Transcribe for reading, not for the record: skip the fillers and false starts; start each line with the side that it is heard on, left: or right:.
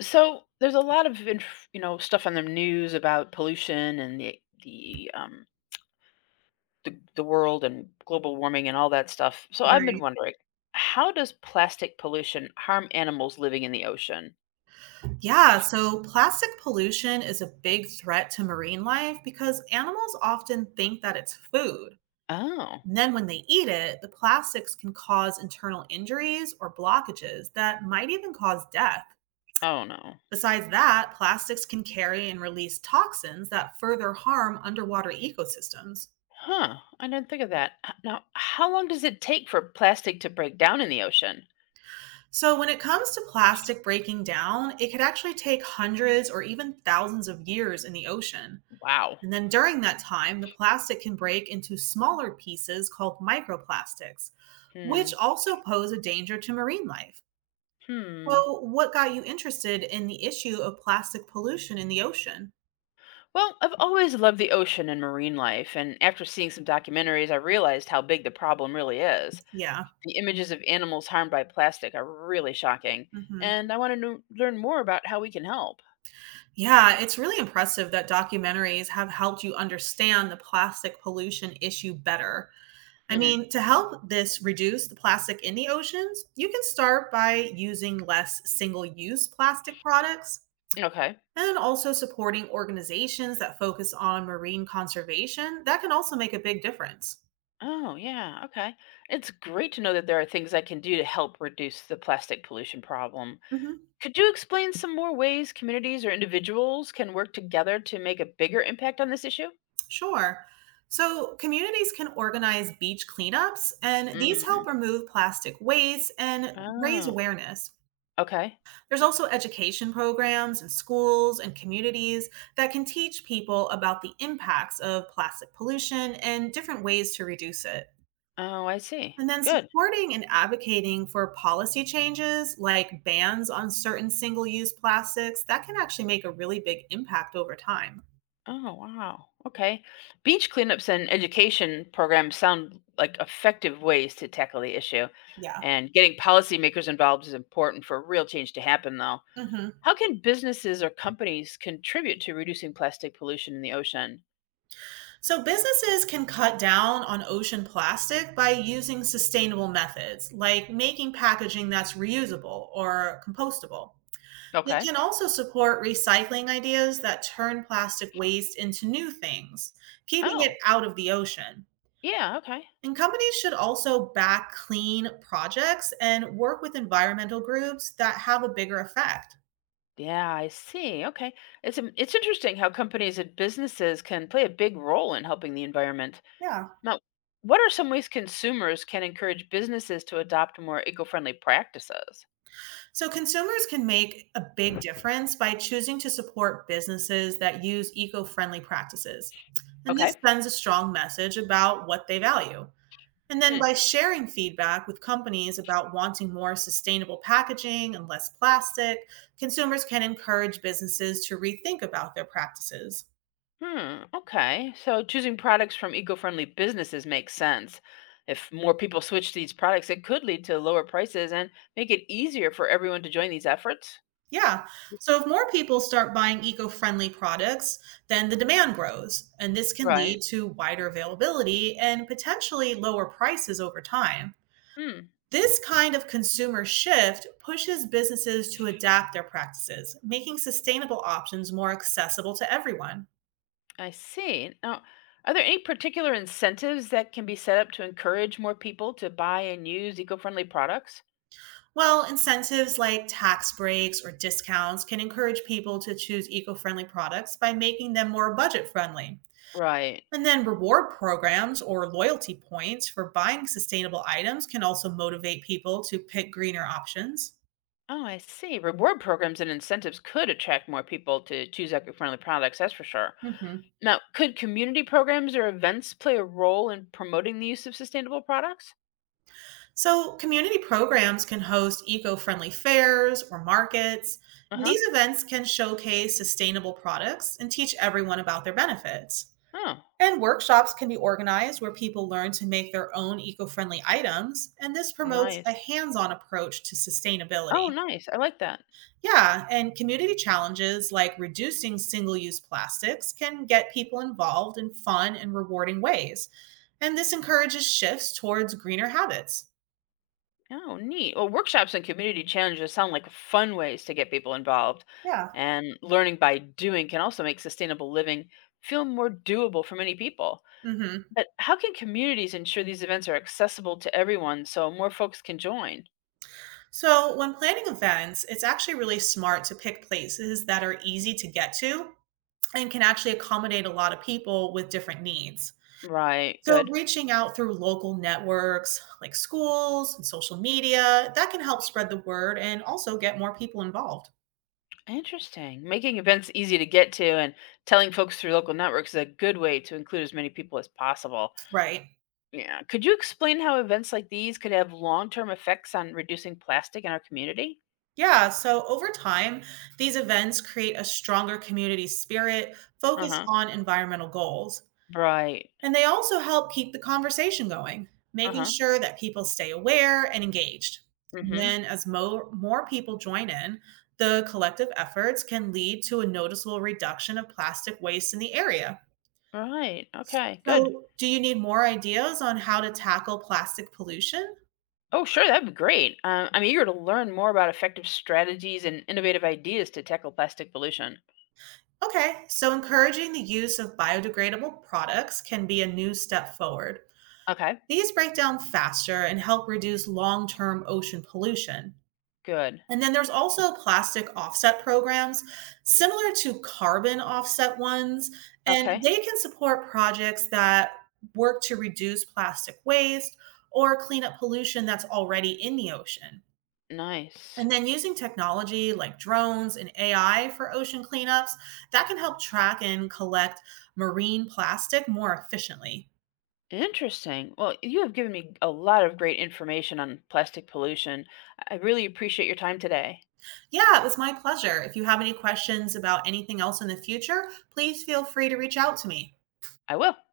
left: So there's a lot of stuff on the news about pollution and the world and global warming and all that stuff. So I've been
right: Right.
left: wondering, how does plastic pollution harm animals living in the ocean?
right: Yeah. So plastic pollution is a big threat to marine life because animals often think that it's food.
left: Oh,
right: And then when they eat it, the plastics can cause internal injuries or blockages that might even cause death.
left: oh no.
right: Besides that, plastics can carry and release toxins that further harm underwater ecosystems.
left: Huh, I didn't think of that. Now, how long does it take for plastic to break down in the ocean?
right: So, when it comes to plastic breaking down, it could actually take hundreds or even thousands of years in the ocean.
left: Wow.
right: And then during that time, the plastic can break into smaller pieces called microplastics, which
left: Hmm.
right: also pose a danger to marine life.
left: Hmm.
right: So, what got you interested in the issue of plastic pollution in the ocean?
left: Well, I've always loved the ocean and marine life, and after seeing some documentaries, I realized how big the problem really is.
right: Yeah.
left: The images of animals harmed by plastic are really shocking,
right: Hmm.
left: and I want to learn more about how we can help.
right: Yeah, it's really impressive that documentaries have helped you understand the plastic pollution issue better. I
left: Hmm.
right: mean, to help this reduce the plastic in the oceans, you can start by using less single use plastic products
left: Okay.
right: and also supporting organizations that focus on marine conservation that can also make a big difference.
left: Oh, yeah. Okay. It's great to know that there are things I can do to help reduce the plastic pollution problem.
right: Mhm.
left: Could you explain some more ways communities or individuals can work together to make a bigger impact on this issue?
right: Sure. So communities can organize beach cleanups and these
left: Mm.
right: help remove plastic waste and raise
left: Oh,
right: awareness.
left: okay.
right: There's also education programs in schools and communities that can teach people about the impacts of plastic pollution and different ways to reduce it.
left: Oh, I see.
right: And then
left: Good.
right: supporting and advocating for policy changes like bans on certain single use plastics that can actually make a really big impact over time.
left: Oh, wow. Okay. Beach cleanups and education programs sound like effective ways to tackle the issue.
right: Yeah.
left: And getting policymakers involved is important for real change to happen, though.
right: Hmm.
left: How can businesses or companies contribute to reducing plastic pollution in the ocean?
right: So businesses can cut down on ocean plastic by using sustainable methods like making packaging that's reusable or compostable. They
left: Okay.
right: can also support recycling ideas that turn plastic waste into new things, keeping it
left: Oh,
right: out of the ocean.
left: yeah. Okay.
right: And companies should also back clean projects and work with environmental groups that have a bigger effect.
left: Yeah, I see. Okay. It's interesting how companies and businesses can play a big role in helping the environment.
right: Yeah.
left: Now, what are some ways consumers can encourage businesses to adopt more eco-friendly practices?
right: So, consumers can make a big difference by choosing to support businesses that use eco friendly practices. And
left: Okay.
right: this sends a strong message about what they value. And then
left: Hmm.
right: by sharing feedback with companies about wanting more sustainable packaging and less plastic, consumers can encourage businesses to rethink about their practices.
left: Hmm. Okay. So choosing products from eco-friendly businesses makes sense. If more people switch to these products, it could lead to lower prices and make it easier for everyone to join these efforts.
right: Yeah. So if more people start buying eco friendly products, then the demand grows. And this can
left: Right.
right: lead to wider availability and potentially lower prices over time.
left: Hmm.
right: This kind of consumer shift pushes businesses to adapt their practices, making sustainable options more accessible to everyone.
left: I see. Now, are there any particular incentives that can be set up to encourage more people to buy and use eco-friendly products?
right: Well, incentives like tax breaks or discounts can encourage people to choose eco friendly products by making them more budget friendly.
left: Right.
right: And then reward programs or loyalty points for buying sustainable items can also motivate people to pick greener options.
left: Oh, I see. Reward programs and incentives could attract more people to choose eco-friendly products, that's for sure.
right: Mhm.
left: Now, could community programs or events play a role in promoting the use of sustainable products?
right: So, community programs can host eco friendly fairs or markets.
left: Uh huh.
right: These events can showcase sustainable products and teach everyone about their benefits.
left: Oh,
right: And workshops can be organized where people learn to make their own eco friendly items. And this promotes
left: nice.
right: a hands on approach to
left: Oh,
right: sustainability.
left: nice. I like that.
right: Yeah, and community challenges like reducing single use plastics can get people involved in fun and rewarding ways. And this encourages shifts towards greener habits.
left: Oh, neat. Well, workshops and community challenges sound like fun ways to get people involved.
right: Yeah.
left: And learning by doing can also make sustainable living feel more doable for many people.
right: Hmm.
left: But how can communities ensure these events are accessible to everyone so more folks can join?
right: So, when planning events, it's actually really smart to pick places that are easy to get to and can actually accommodate a lot of people with different needs.
left: Right.
right: So,
left: Good.
right: reaching out through local networks like schools and social media, that can help spread the word and also get more people involved.
left: Interesting. Making events easy to get to and telling folks through local networks is a good way to include as many people as possible.
right: Right.
left: Yeah. Could you explain how events like these could have long term effects on reducing plastic in our community?
right: Yeah, so over time, these events create a stronger community spirit
left: Uh
right: focused
left: huh.
right: on environmental goals.
left: Right.
right: And they also help keep the conversation going,
left: Uh
right: making
left: huh.
right: sure that people stay aware and engaged.
left: Mm
right: And
left: hmm.
right: then, as more people join in, the collective efforts can lead to a noticeable reduction of plastic waste in the area.
left: Right. Okay. Good.
right: So, do you need more ideas on how to tackle plastic pollution?
left: Oh, sure. That'd be great. I'm eager to learn more about effective strategies and innovative ideas to tackle plastic pollution.
right: Okay, so encouraging the use of biodegradable products can be a new step forward.
left: Okay.
right: These break down faster and help reduce long term ocean pollution.
left: Good.
right: And then there's also plastic offset programs similar to carbon offset ones, and
left: Okay.
right: they can support projects that work to reduce plastic waste or clean up pollution that's already in the ocean.
left: Nice.
right: And then using technology like drones and AI for ocean cleanups, that can help track and collect marine plastic more efficiently.
left: Interesting. Well, you have given me a lot of great information on plastic pollution. I really appreciate your time today.
right: Yeah, it was my pleasure. If you have any questions about anything else in the future, please feel free to reach out to me.
left: I will.